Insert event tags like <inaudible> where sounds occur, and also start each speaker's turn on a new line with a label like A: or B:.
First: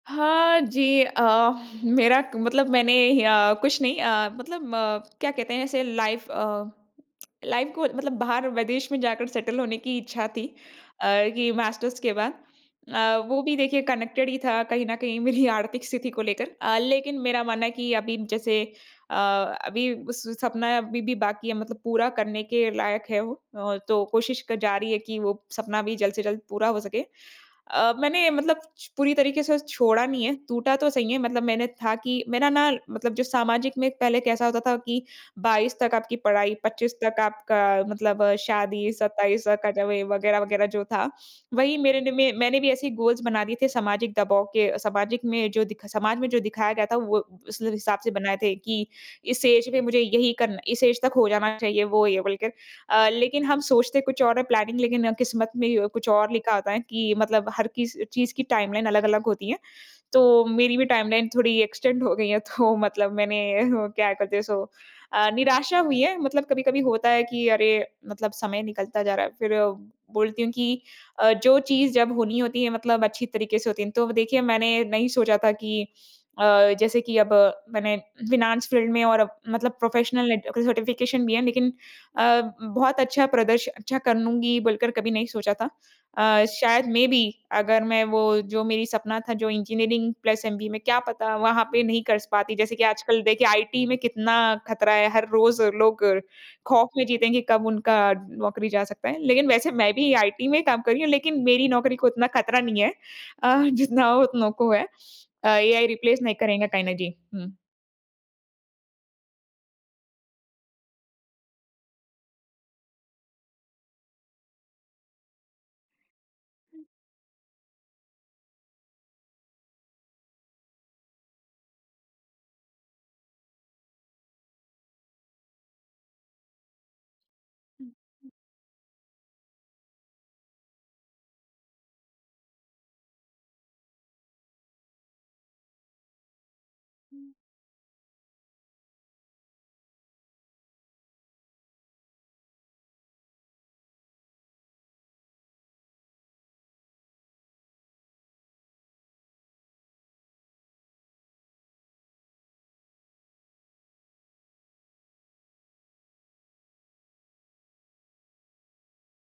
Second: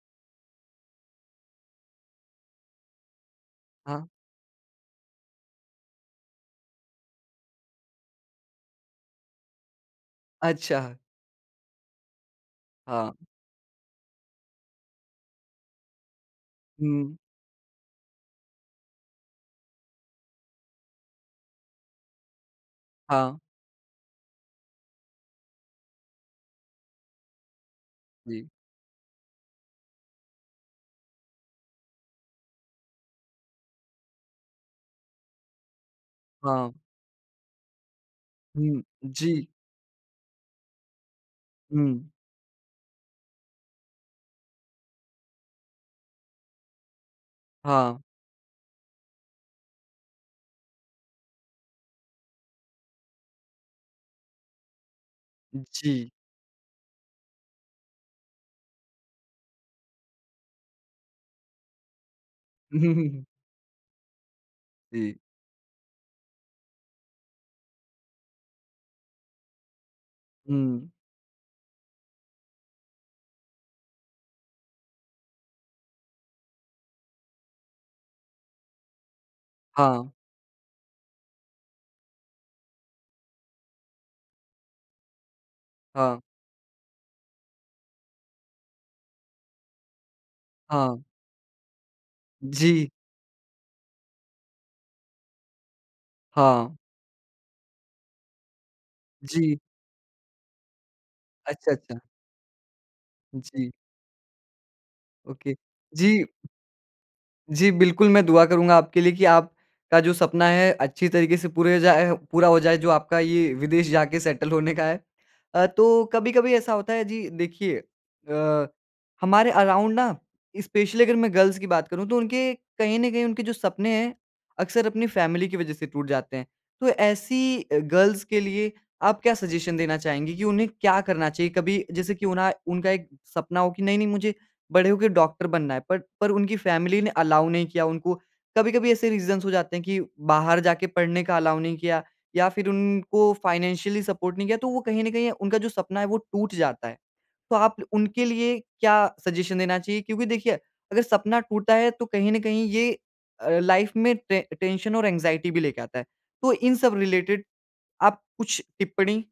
A: हाँ, जी। अ, <chuckles> मेरा क मतलब मैंने अ, कुछ नहीं
B: हाँ।
A: अ, मतलब अ, क्या कहते हैं, ऐसे लाइफ़ अ, लाइफ़ को मतलब बाहर विदेश में जाकर सेटल होने की इच्छा थी
B: अच्छा।
A: अ, कि मास्टर्स के बाद। अ,
B: हाँ।
A: वो भी देखिए, कनेक्टेड ही था कहीं न कहीं मेरी आर्थिक स्थिति को लेकर। अ,
B: हुँ।
A: लेकिन मेरा मानना है कि अभी जैसे अ, अभी उस सपना अभी भी बाकी है, मतलब पूरा करने के लायक है वो।
B: हाँ।
A: अ, तो कोशिश कर जारी रही है कि वो सपना भी जल्द से जल्द पूरा हो सके। अ, मैंने
B: जी।
A: मतलब छ पूरी तरीके से छोड़ा नहीं है, टूटा तो सही है। मतलब मैंने था कि मेरा ना मतलब जो सामाजिक में पहले कैसा होता था कि 22 तक आपकी पढ़ाई,
B: हाँ।
A: 25 तक आपका मतलब
B: हुँ।
A: शादी, 27
B: जी।
A: कट वे वग़ैरह-वग़ैरह जो था। वही मेरे
B: हुँ।
A: ने में मैंने भी ऐसे ही गोल्स बना दिए थे। सामाजिक दबाव के अ, सामाजिक में जो दिखा समाज में जो दिखाया गया था वो, उस हिसाब
B: हाँ।
A: से बनाए थे कि इस एज में मुझे यही करना इस एज तक हो जाना चाहिए वो, ये बोल के। अ, लेकिन हम सोचते कुछ और है प्लानिंग, लेकिन किस्मत में कुछ
B: जी।
A: और लिखा होता है कि मतलब हर किस चीज़ की टाइमलाइन अलग-अलग होती है। तो मेरी भी टाइमलाइन थोड़ी एक्सटेंड हो गई है। तो मतलब
B: <chuckles>
A: मैंने वो क्या करते हैं, सो
B: जी।
A: अ, निराशा हुई है। मतलब कभी-कभी होता है कि अरे! मतलब समय निकलता जा रहा है। फिर बोलती हूँ कि
B: हुँ।
A: अ, जो चीज़ जब होनी होती है मतलब अच्छी तरीके से होती है। तो देखिए, मैंने नहीं सोचा था कि अ, जैसे कि अब मैंने फ़ाइनेंस फ़ील्ड में और मतलब
B: हाँ।
A: प्रोफ़ेशनलैट सर्टिफ़िकेशन भी है, लेकिन अ, बहुत अच्छा प्रदर्श अच्छा कर लूँगी, बोलकर कभी नहीं सोचा था।
B: हाँ।
A: अ, शायद मे बी अगर मैं वो जो मेरी सपना था, जो इंजीनियरिंग प्लस ऐमबीए में, क्या
B: हाँ।
A: पता वहाँ पे नहीं कर स पाती। जैसे कि
B: जी।
A: आजकल देखिए, आईटी में कितना ख़तरा है, हर रोज़ लोग
B: हाँ।
A: खौफ में जीते हैं कि कब उनका नौकरी जा सकता है। लेकिन
B: जी।
A: वैसे मैं भी आईटी में ही काम कर रही हूँ, लेकिन मेरी
B: अच्छा,
A: नौकरी
B: अच्छा।
A: को इतना खतरा नहीं है। अ,
B: जी।
A: जितना हो उतनों को है अ,
B: ओके,
A: एआई रिप्लेस
B: जी।
A: नहीं करेंगे कहीं ना जी। हुँ।
B: जी, बिल्कुल, मैं दुआ करूँगा आपके लिए कि आपका जो सपना है अच्छी तरीके से पूरे हो जाए पूरा हो जाए, जो आपका ये विदेश जाके सेटल होने का है। अ, तो कभी-कभी ऐसा
A: हुँ।
B: होता है जी देखिए, अ, हमारे अराउंड ना, स्पेशली अगर मैं गर्ल्स की बात करूँ, तो उनके कहीं न कहीं उनके जो सपने है, अक्सर अपनी फैमिली की वज़ह से टूट जाते हैं। तो ऐसी अ,
A: हुँ,
B: गर्ल्स
A: हुँ।
B: के लिए आप क्या सजेशन देना चाहेंगी कि उन्हें क्या करना चाहिए? कभी जैसे की उन्हा उनका एक सपना हो कि नहीं-नहीं मुझे बड़े हो के डॉक्टर बनना है। पर पर उनकी फैमली ने
A: हुँ।
B: अलाओ नहीं किया उनको। कभी-कभी ऐसे रीजन्स हो जाते हैं कि बाहर जाके पढ़ने का अलाउ नहीं किया या फिर उनको फ़ाइनेंशियली सपोर्ट नहीं किया, तो वो कहीं न कहीं उनका जो सपना है, वो टूट जाता है। तो आप उनके लिए क्या सजेशन देना चाहिए? क्योंकि देखिए, अगर सपना टूटा है तो कहीं न कहीं ये अ, लाइफ़ में टें टेंशन और एंज़ाइटी भी लेके आता है। तो इन सब रिलेटिड आप कुछ टिप्पणी